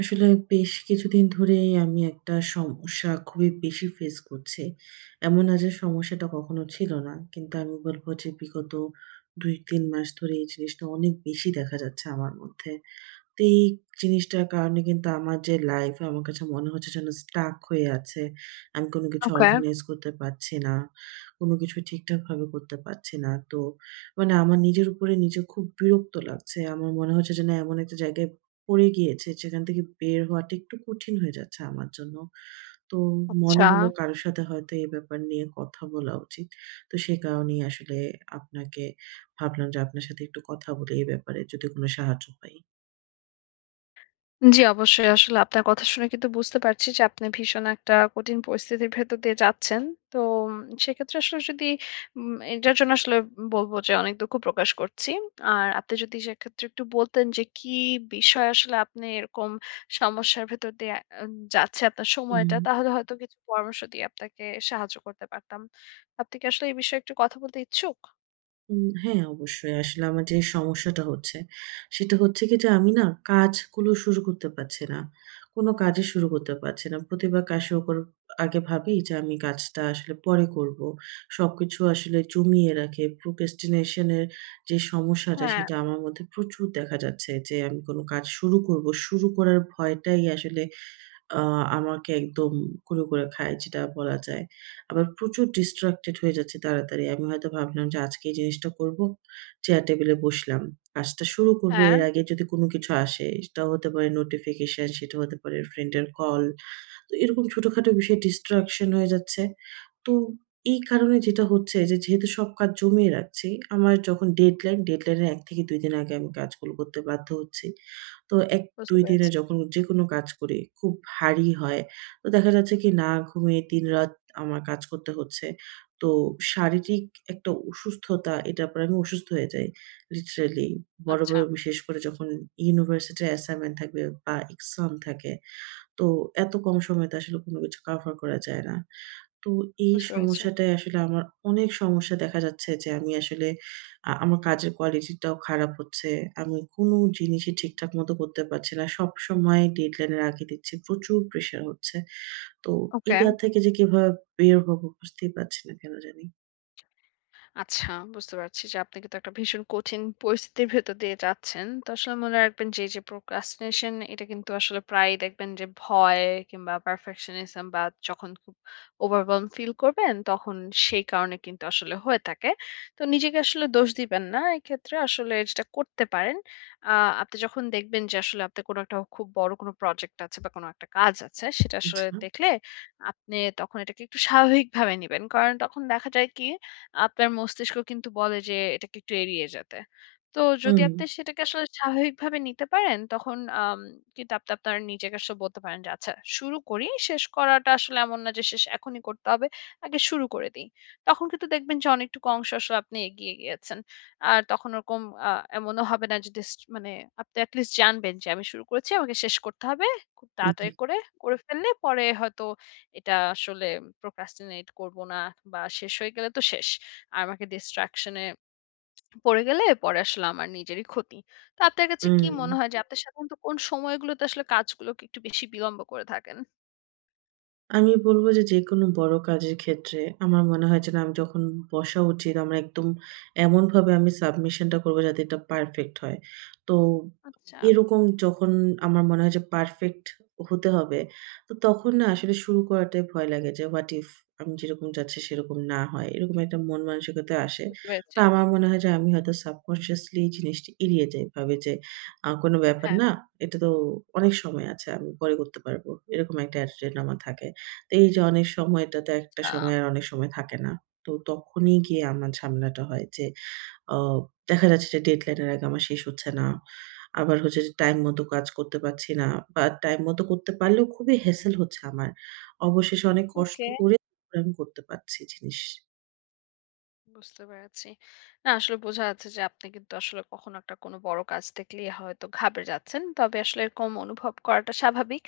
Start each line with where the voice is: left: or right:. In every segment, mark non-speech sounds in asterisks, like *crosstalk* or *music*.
right: আসলে বেশ কিছুদিন ধরেই আমি একটা সমস্যা খুবই বেশি ফেস করছি। এমন না যে সমস্যাটা কখনো ছিল না। কিন্তু আমি বলব যে বিগত ২-৩ মাস ধরে এই জিনিসটা অনেক বেশি দেখা যাচ্ছে আমার মধ্যে। তো এই জিনিসটার কারণে কিন্তু আমার যে লাইফ আমার কাছে মনে হচ্ছে যেন স্টাক হয়ে আছে। আমি কোনো কিছু
left: ওকে।
right: অর্গানাইজ করতে পারছি না। কোনো কিছু ঠিকঠাকভাবে করতে পারছি না। তো মানে আমার নিজের উপরে নিজে খুব বিরক্ত লাগছে। আমার মনে হচ্ছে যে না এমন একটা জায়গায় পড়ে গিয়েছে যেখান থেকে বের হওয়াটা একটু কঠিন হয়ে যাচ্ছে আমার জন্য। তো মনে
left: আচ্ছা।
right: হলো কারো সাথে হয়তো এই ব্যাপার নিয়ে কথা বলা উচিত। তো সে কারণেই আসলে আপনাকে ভাবলাম যে আপনার সাথে একটু কথা বলি এই ব্যাপারে যদি কোনো সাহায্য পাই।
left: জি, অবশ্যই আসলে আপনার কথা শুনে কিন্তু বুঝতে পারছি যে আপনি ভীষণ একটা কঠিন পরিস্থিতির ভেতর দিয়ে যাচ্ছেন। তো উম সেক্ষেত্রে আসলে যদি এটার জন্য আসলে বলব যে অনেক দুঃখ প্রকাশ করছি। আর আপনি যদি সেক্ষেত্রে একটু বলতেন যে কি বিষয় আসলে আপনি এরকম সমস্যার ভেতর দিয়ে আ যাচ্ছে আপনার সময়টা,
right: হুম।
left: তাহলে হয়তো কিছু পরামর্শ দিয়ে আপনাকে সাহায্য করতে পারতাম। আপনি কি আসলে এই বিষয়ে একটু কথা বলতে ইচ্ছুক?
right: হ্যাঁ, অবশ্যই। আসলে আমার যে সমস্যাটা হচ্ছে, সেটা হচ্ছে কি যে আমি না কাজগুলো শুরু করতে পারছি না। কোনো কাজই শুরু করতে পারছি না। প্রতিবার কাজ শুরু করার আগে ভাবি যে আমি কাজটা আসলে পরে করব। সবকিছু আসলে জমিয়ে রাখি। procrastination এর যে সমস্যাটা
left: হ্যাঁ,
right: সেটা আমার মধ্যে প্রচুর দেখা যাচ্ছে যে আমি কোনো কাজ শুরু করব। শুরু করার ভয়টাই আসলে আ আমাকে একদম কুড়ে, কুড়ে খায় যেটা বলা যায়। আবার প্রচুর distracted হয়ে যাচ্ছি তাড়াতাড়ি। আমি হয়তো ভাবলাম যে আজকে এই জিনিসটা করব। চেয়ার টেবিলে বসলাম। কাজটা শুরু করব
left: হ্যাঁ,
right: এর আগে যদি কোনো কিছু আসে, সেটাও হতে পারে নোটিফিকেশন, সেটা হতে পারে ফ্রেন্ডের কল। তো এরকম ছোটখাটো বিষয়ে ডিস্ট্রাকশন হয়ে যাচ্ছে। তো এই কারণে যেটা হচ্ছে যে যেহেতু সব কাজ জমিয়ে রাখছি, আমার যখন ডেডলাইন, ডেডলাইনের ১ থেকে ২ দিন আগে আমি কাজগুলো করতে বাধ্য হচ্ছি। তো
left: বুঝতে
right: ১-২ দিনে
left: পেরেছি।
right: যখন যেকোনো কাজ করি খুব ভারী হয়। তো দেখা যাচ্ছে কি না ঘুমিয়ে দিনরাত আমার কাজ করতে হচ্ছে। তো শারীরিক একটা অসুস্থতা এটার পরে আমি অসুস্থ হয়ে যাই। লিটারেলি বড়,
left: আচ্ছা,
right: বড় বিশেষ করে যখন ইউনিভার্সিটির অ্যাসাইনমেন্ট থাকবে বা এক্সাম থাকে তো এত কম সময়ে তো আসলে কোনো কিছু কভার করা যায় না। তো এই
left: বুঝতে পেরেছি।
right: সমস্যাটাই আসলে আমার অনেক সমস্যা দেখা যাচ্ছে যে আমি আসলে আমার কাজের কোয়ালিটিটাও খারাপ হচ্ছে। আমি কোনো জিনিসই ঠিকঠাক মতো করতে পারছি না। সবসময় ডেডলাইন এর আগে দিচ্ছি। প্রচুর প্রেশার হচ্ছে। তো
left: ওকে।
right: এটা থেকে যে কিভাবে বের হবো বুঝতেই পারছি না কেন জানি।
left: আচ্ছা, বুঝতে পারছি যে আপনি কিন্তু একটা ভীষণ কঠিন পরিস্থিতির ভেতর দিয়ে যাচ্ছেন। তো আসলে মনে রাখবেন যে এই যে প্রোক্রাস্টিনেশন, এটা কিন্তু আসলে প্রায় দেখবেন যে ভয় কিংবা পারফেকশনিজম বা যখন খুব ওভারওয়েলম ফিল করবেন, তখন সেই কারণে কিন্তু আসলে হয়ে থাকে। তো নিজেকে আসলে দোষ দিবেন না। এক্ষেত্রে আসলে যেটা করতে পারেন, আপনি যখন দেখবেন যে আসলে আপনি কোনো একটা খুব বড় কোনো প্রজেক্ট আছে বা কোনো একটা কাজ আছে, সেটা আসলে
right: আচ্ছা।
left: দেখলে আপনি তখন এটাকে একটু স্বাভাবিকভাবে নেবেন, কারণ তখন দেখা যায় কি আপনার মস্তিষ্ক কিন্তু বলে যে এটাকে একটু এড়িয়ে যেতে। তো যদি
right: হুম,
left: আপনি সেটাকে আসলে স্বাভাবিকভাবে নিতে পারেন, তখন কিন্তু আপনি আপনার নিজেকে আসলে বলতে পারেন যে আচ্ছা শুরু করি, শেষ করাটা আসলে এমন না যে শেষ এখনই করতে হবে। আগে শুরু করে দেই। তখন কিন্তু দেখবেন যে অনেকটুকু অংশ আসলে আপনি এগিয়ে গিয়েছেন। আর তখন ওরকম আ এমনও হবে না যে মানে আপনি এট লিস্ট জানবেন যে আমি শুরু করেছি, আমাকে শেষ করতে হবে। খুব
right: জি।
left: তাড়াতাড়ি করে ফেললে পরে হয়তো এটা আসলে procrastinate করব না, বা শেষ হয়ে গেলে তো শেষ। আর আমাকে distraction এ পড়ে গেলে পরে আসলে আমার নিজেরই ক্ষতি। তো আপনার কাছে কি মনে
right: হুম।
left: হয় যে আপনার সাধারণত কোন সময়গুলোতে আসলে কাজগুলোকে একটু বেশি বিলম্ব করে থাকেন?
right: আমি বলব যে, যেকোনো বড় কাজের ক্ষেত্রে আমার মনে হয় যে না, আমি যখন বসা উচিত, আমার একদম এমনভাবে আমি সাবমিশনটা করব যাতে এটা পারফেক্ট হয়। তো
left: আচ্ছা,
right: এরকম যখন আমার মনে হয় যে পারফেক্ট হতে হবে, তো তখন না আসলে শুরু করাটাই ভয় লাগে যে হোয়াট ইফ আমি যেরকম চাচ্ছি সেরকম না হয়। এরকম একটা মন মানসিকতা আসে।
left: বুঝতে
right: তো
left: পেরেছি।
right: আমার মনে হয় যে আমি হয়তো সাবকন্সিয়াসলি জিনিসটা এড়িয়ে যাই। ভাবি যে কোনো ব্যাপার
left: হ্যাঁ,
right: না। এটা তো অনেক সময় আছে। আমি পরে করতে পারব। এরকম একটা অ্যাটিটিউড আমার থাকে। তো এই যে অনেক সময়টাতে একটা
left: আচ্ছা,
right: সময় আর অনেক সময় থাকে না। তো তখনই গিয়ে আমার ঝামেলাটা হয় যে আ দেখা যাচ্ছে যে ডেডলাইন এর আগে আমার শেষ হচ্ছে না। আবার হচ্ছে যে টাইম মতো কাজ করতে পারছি না বা টাইম মতো করতে পারলেও খুবই হ্যাসেল হচ্ছে আমার। অবশেষে অনেক কষ্ট
left: ওকে।
right: করে আমি করতে পারছি জিনিস।
left: বুঝতে পেরেছি। না আসলে বোঝা যাচ্ছে যে আপনি কিন্তু আসলে কখনো একটা কোনো বড় কাজ দেখলেই হয়তো ঘাবড়ে যাচ্ছেন। তবে আসলে এরকম অনুভব করাটা স্বাভাবিক।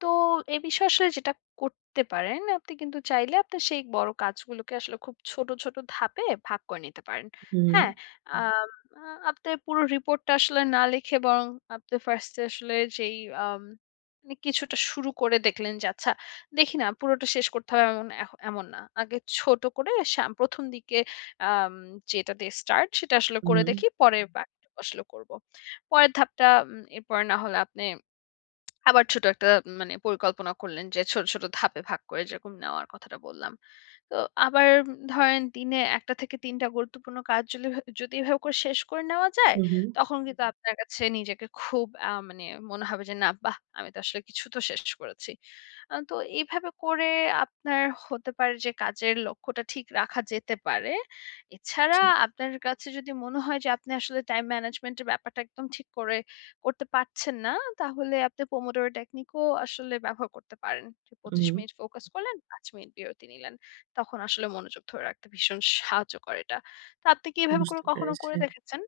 left: তো এ বিষয়ে আসলে যেটা করতে পারেন, আপনি কিন্তু চাইলে আপনার সেই বড় কাজগুলোকে আসলে খুব ছোট, ছোট ধাপে ভাগ করে নিতে পারেন।
right: হুম,
left: হ্যাঁ? হুম। আম আ আপনার পুরো রিপোর্টটা আসলে না লিখে বরং আপনি 1st এ আসলে যেই আম মানে কিছুটা শুরু করে দেখলেন যে আচ্ছা দেখি না, পুরোটা শেষ করতে হবে এমন না। আগে ছোট করে ১ম দিকে আম যেটা দিয়ে স্টার্ট সেটা আসলে
right: হুম,
left: করে দেখি। পরে বাকিটুকু আসলে করব। পরের ধাপটা এরপরে না হলে আপনি আবার ছোট একটা মানে পরিকল্পনা করলেন যে ছোট, ছোট ধাপে ভাগ করে, যেরকম নেওয়ার কথাটা বললাম। তো আবার ধরেন দিনে ১টা থেকে ৩টা গুরুত্বপূর্ণ কাজ যদি এভাবে করে শেষ করে নেওয়া যায়,
right: হুম, হুম,
left: তখন হুম, কিন্তু হুম। আপনার কাছে নিজেকে খুব মানে মনে হবে যে না, বাহ! আমি তো আসলে কিছু তো শেষ করেছি। তো এইভাবে করে আপনার হতে পারে যে কাজের লক্ষ্যটা ঠিক রাখা যেতে পারে। এছাড়া
right: জি,
left: আপনার কাছে যদি মনে হয় যে আপনি আসলে টাইম ম্যানেজমেন্ট এর ব্যাপারটা একদম ঠিক করে করতে পারছেন না, তাহলে আপনি Pomodoro টেকনিক ও আসলে ব্যবহার করতে পারেন। যে ২৫
right: হুম,
left: মিনিট ফোকাস করলেন, ৫ মিনিট বিরতি নিলেন। তখন আসলে মনোযোগ ধরে রাখতে ভীষণ সাহায্য করে এটা। তো আপনি কি এভাবে করে
right: বুঝতে
left: কখনো
right: পেরেছি।
left: করে দেখেছেন?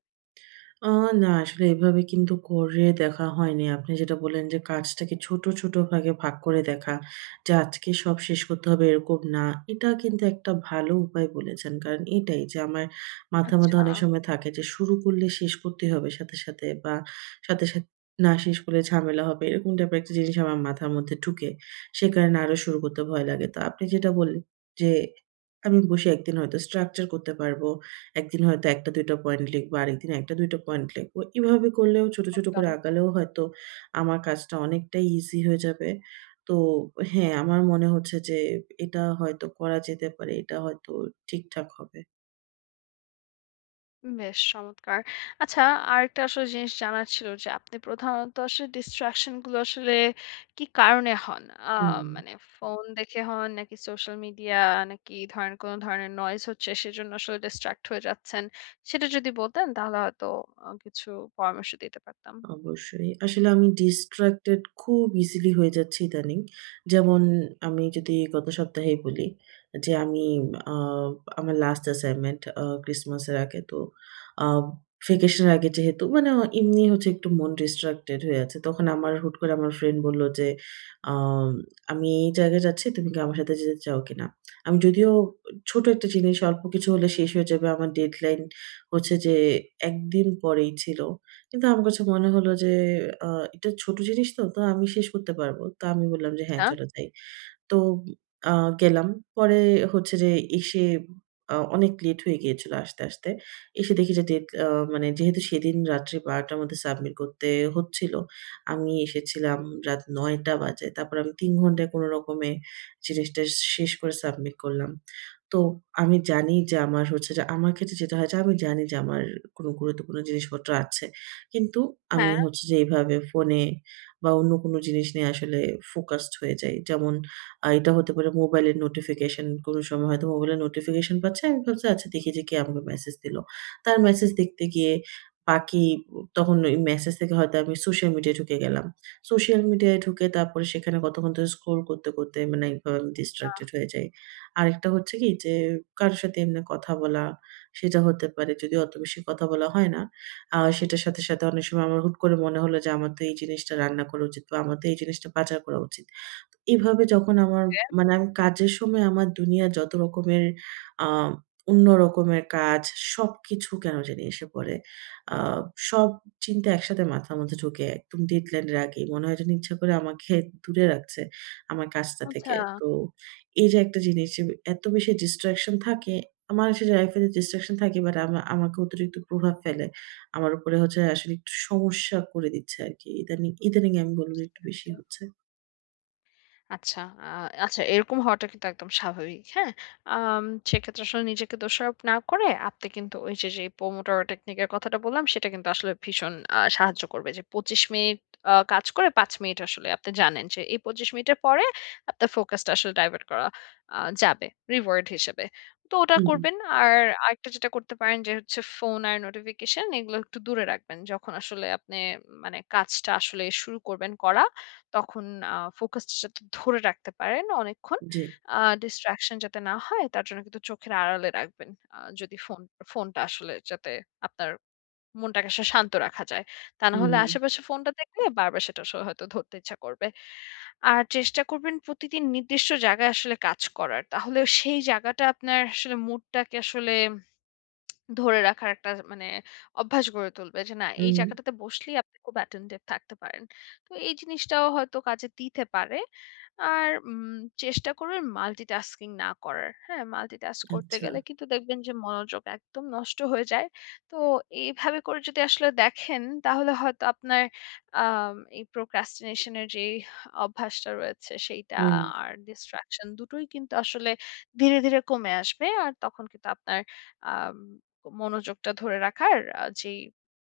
right: আ না আসলে এভাবে কিন্তু করে দেখা হয়নি। আপনি যেটা বললেন যে কাজটাকে ছোট, ছোট ভাগে ভাগ করে দেখা। যে আজকে সব শেষ করতে হবে এরকম না। এটা কিন্তু একটা ভালো উপায় বলেছেন। কারণ এটাই যে আমার মাথার
left: আচ্ছা,
right: মধ্যে অনেক সময় থাকে যে শুরু করলে শেষ করতেই হবে সাথে, সাথে বা সাথে, সাথে না শেষ করলে ঝামেলা হবে। এরকম টাইপের একটা জিনিস আমার মাথার মধ্যে ঢুকে। সে কারণে আরো শুরু করতে ভয় লাগে। তো আপনি যেটা বললেন যে আমি বসে একদিন হয়তো স্ট্রাকচার করতে পারবো। একদিন হয়তো ১ টা ২ টা পয়েন্ট লিখবো, আরেকদিন ১ টা ২ টা পয়েন্ট লিখবো। এভাবে করলেও ছোট, ছোট করে
left: একদম।
right: আগালেও হয়তো আমার কাজটা অনেকটাই ইজি হয়ে যাবে। তো হ্যাঁ, আমার মনে হচ্ছে যে এটা হয়তো করা যেতে পারে। এটা হয়তো ঠিকঠাক হবে।
left: বেশ চমৎকার। আচ্ছা, আরেকটা আসলে জিনিস জানার ছিল যে আপনি প্রধানত আসলে distraction গুলো আসলে কি কারণে হন? আ
right: হুম।
left: মানে ফোন দেখে হন নাকি সোশ্যাল মিডিয়া নাকি ধরেন কোন ধরনের নয়েজ হচ্ছে সেজন্য আসলে distract হয়ে যাচ্ছেন? সেটা যদি বলতেন তাহলে হয়তো কিছু পরামর্শ দিতে পারতাম।
right: অবশ্যই। আসলে আমি distracted খুব easily হয়ে যাচ্ছি ইদানিং। যেমন আমি যদি গত সপ্তাহেই বলি যে আমি আ আমার লাস্ট অ্যাসাইনমেন্ট ক্রিসমাসের আগে তো আ ভ্যাকেশনের আগে যেহেতু মানে এমনি হচ্ছে একটু মন distracted হয়ে আছে। তখন আমার হুট করে আমার ফ্রেন্ড বলল যে, আম "আমি এই জায়গায় যাচ্ছি, তুমি কি আমার সাথে যেতে চাও কিনা?" আমি যদিও ছোট একটা জিনিস অল্প কিছু হলে শেষ হয়ে যাবে। আমার ডেডলাইন হচ্ছে যে ১ দিন পরেই ছিল। কিন্তু আমার কাছে মনে হলো যে, আ এটা ছোট জিনিস তো, তো আমি শেষ করতে পারবো। তো আমি বললাম যে, "হ্যাঁ,
left: আচ্ছা,
right: চলো যাই।" তো আ গেলাম। পরে হচ্ছে যে এসে অনেক লেট হয়ে গিয়েছিল আসতে, আসতে। এসে দেখি যে ডেট মানে যেহেতু সেদিন রাত্রি ১২ঃ০০ টার মধ্যে সাবমিট করতে হচ্ছিল। আমি এসেছিলাম রাত ৯ঃ০০ টা বাজে। তারপর আমি ৩ ঘন্টায় কোনো রকমে জিনিসটা শেষ করে সাবমিট করলাম। তো আমি জানি যে আমার হচ্ছে যে আমার ক্ষেত্রে যেটা হয় যে আমি জানি যে আমার কোনো গুরুত্বপূর্ণ জিনিসপত্র আছে। কিন্তু আমি
left: হ্যাঁ,
right: হচ্ছে যে এভাবে ফোনে বা অন্য কোনো জিনিস নিয়ে আসলে ফোকাসড হয়ে যাই। যেমন এটা হতে পারে মোবাইলের নোটিফিকেশন কোনো সময় হয়তো মোবাইলের নোটিফিকেশন পাচ্ছি। আমি ভাবছি আচ্ছা দেখি যে কে আমাকে মেসেজ দিলো। তার মেসেজ দেখতে গিয়ে বাকি তখন ওই মেসেজ থেকে হয়তো আমি সোশ্যাল মিডিয়ায় ঢুকে গেলাম। সোশ্যাল মিডিয়ায় ঢুকে তারপরে সেখানে কতক্ষণ ধরে স্ক্রল করতে, করতে মানে একভাবে আমি distracted হয়ে যাই। আরেকটা হচ্ছে কি যে কারো সাথে এমনি কথা বলা, সেটা হতে পারে যদিও অত বেশি কথা বলা হয় না। সেটার সাথে, সাথে অনেক সময় আমার হুট করে মনে হলো যে আমার তো এই জিনিসটা রান্না করা উচিত বা আমার তো এই জিনিসটা বাজার করা উচিত। এভাবে যখন আমার মানে আমি কাজের সময় আমার দুনিয়ার যত রকমের আ অন্য রকমের কাজ সবকিছু কেন জানি এসে পড়ে। আ সব চিন্তা একসাথে মাথার মধ্যে ঢুকে একদম ডেডলাইন এর আগেই মনে হয় যেন ইচ্ছা করে আমাকে দূরে রাখছে আমার কাজটা
left: আচ্ছা।
right: থেকে। তো এই যে একটা জিনিস যে এত বেশি ডিস্ট্রাকশন থাকে, আমার আসলে লাইফ এ ডিস্ট্রাকশন থাকে বাট আমাকে অতিরিক্ত প্রভাব ফেলে। আমার উপরে হচ্ছে আসলে একটু সমস্যা করে দিচ্ছে আরকি। ইদানিং ইদানিং আমি বলব একটু বেশি হচ্ছে।
left: আচ্ছা। আচ্ছা, এরকম হওয়াটা কিন্তু একদম স্বাভাবিক। হ্যাঁ? আম সেক্ষেত্রে আসলে নিজেকে দোষারোপ না করে আপনি কিন্তু ওই যে, যে পোমোডোরো টেকনিক এর কথাটা বললাম, সেটা কিন্তু আসলে ভীষণ সাহায্য করবে। যে ২৫ মিনিট কাজ করে ৫ মিনিট আসলে আপনি জানেন যে এই ২৫ মিনিটের পরে আপনার ফোকাসটা আসলে ডাইভার্ট করা যাবে রিওয়ার্ড হিসেবে। তো ওটা
right: হুম,
left: করবেন। আর আরেকটা যেটা করতে পারেন যে হচ্ছে ফোন আর নোটিফিকেশন এগুলো একটু দূরে রাখবেন। যখন আসলে আপনি মানে কাজটা আসলে শুরু করবেন তখন ফোকাসটা যাতে ধরে রাখতে পারেন অনেকক্ষণ।
right: জি।
left: আ ডিস্ট্রাকশন যাতে না হয় তার জন্য কিন্তু চোখের আড়ালে রাখবেন। যদি ফোনটা আসলে যাতে আপনার মনটাকে আসলে শান্ত রাখা যায়। তা না হলে
right: হুম,
left: আশেপাশে ফোনটা দেখলে বারবার সেটা আসলে হয়তো ধরতে ইচ্ছা করবে। আর চেষ্টা করবেন প্রতিদিন নির্দিষ্ট জায়গায় আসলে কাজ করার। তাহলে সেই জায়গাটা আপনার আসলে মুডটাকে আসলে ধরে রাখার একটা মানে অভ্যাস গড়ে তুলবে যে না, এই
right: হুম,
left: জায়গাটাতে বসলেই আপনি খুব অ্যাটেনটিভ থাকতে পারেন। তো এই জিনিসটাও হয়তো কাজে দিতে পারে। আর চেষ্টা করবেন মাল্টিটাস্কিং না করার। হ্যাঁ? মাল্টিটাস্ক করতে
right: আচ্ছা।
left: গেলে কিন্তু দেখবেন যে মনোযোগ একদম নষ্ট হয়ে যায়। তো এইভাবে করে যদি আসলে দেখেন তাহলে হয়তো আপনার এই procrastination এর যেই অভ্যাসটা রয়েছে সেইটা
right: হুম,
left: আর distraction দুটোই কিন্তু আসলে ধীরে, ধীরে কমে আসবে। আর তখন কিন্তু আপনার আম মনোযোগটা ধরে রাখার যেই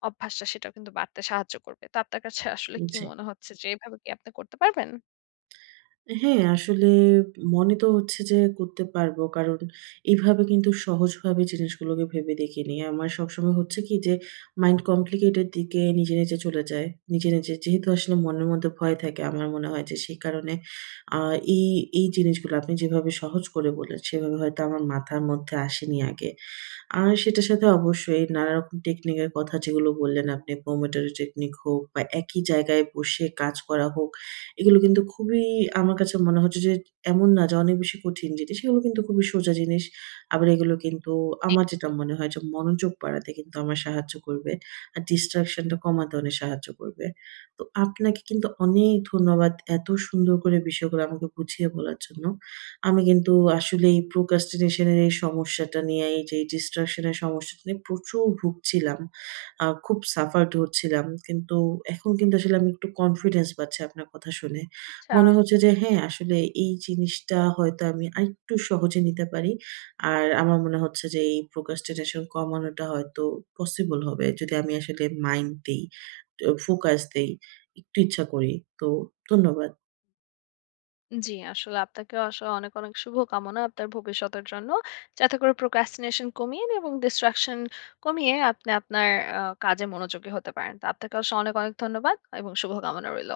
left: অভ্যাসটা সেটাও কিন্তু বাড়তে সাহায্য করবে। তো আপনার কাছে *laughs* আসলে কি
right: জি।
left: মনে হচ্ছে যে এভাবে কি আপনি করতে পারবেন?
right: হ্যাঁ, আসলে মনে তো হচ্ছে যে করতে পারবো। কারণ এভাবে কিন্তু সহজভাবে জিনিসগুলোকে ভেবে দেখিনি। আমার সবসময় হচ্ছে কি যে মাইন্ড কমপ্লিকেটেড দিকে নিজে, নিজে চলে যায়। নিজে, নিজে যেহেতু আসলে মনের মধ্যে ভয় থাকে আমার মনে হয় যে সেই কারণে আ এই, এই জিনিসগুলো আপনি যেভাবে সহজ করে বললেন সেভাবে হয়তো আমার মাথার মধ্যে আসেনি আগে। আর সেটার সাথে অবশ্যই নানারকম টেকনিকের কথা যেগুলো বললেন আপনি, পোমোডোরো টেকনিক হোক বা একই জায়গায় বসে কাজ করা হোক, এগুলো কিন্তু খুবই আমার কাছে মনে হচ্ছে যে এমন না যে অনেক বেশি কঠিন জিনিস, এগুলো কিন্তু খুবই সোজা জিনিস। আবার এগুলো কিন্তু আমার যেটা মনে হয় যে মনোযোগ বাড়াতে কিন্তু আমার সাহায্য করবে। আর distraction টা কমাতে অনেক সাহায্য করবে। তো আপনাকে কিন্তু অনেক ধন্যবাদ এত সুন্দর করে বিষয়গুলো আমাকে বুঝিয়ে বলার জন্য। আমি কিন্তু আসলে এই procrastination এর এই সমস্যাটা নিয়ে, এই যে distraction এর সমস্যাটা নিয়ে প্রচুর ভুগছিলাম। খুব suffered হচ্ছিলাম। কিন্তু এখন কিন্তু আসলে আমি একটু কনফিডেন্স পাচ্ছি আপনার কথা শুনে।
left: আচ্ছা।
right: মনে হচ্ছে যে হ্যাঁ, আসলে এই জিনিসটা হয়তো আমি আরেকটু সহজে নিতে পারি। আর আমার মনে হচ্ছে যে এই procrastination কমানোটা হয়তো পসিবল হবে যদি আমি আসলে মাইন্ড দেই, ট ফোকাস দেই, একটু ইচ্ছা করি। তো ধন্যবাদ।
left: জি, আসলে আপনাকেও আসলে অনেক, অনেক শুভকামনা আপনার ভবিষ্যতের জন্য। যাতে করে procrastination কমিয়ে এবং distraction কমিয়ে আপনি আপনার কাজে মনোযোগী হতে পারেন। তো আপনাকে আসলে অনেক, অনেক ধন্যবাদ এবং শুভকামনা রইল।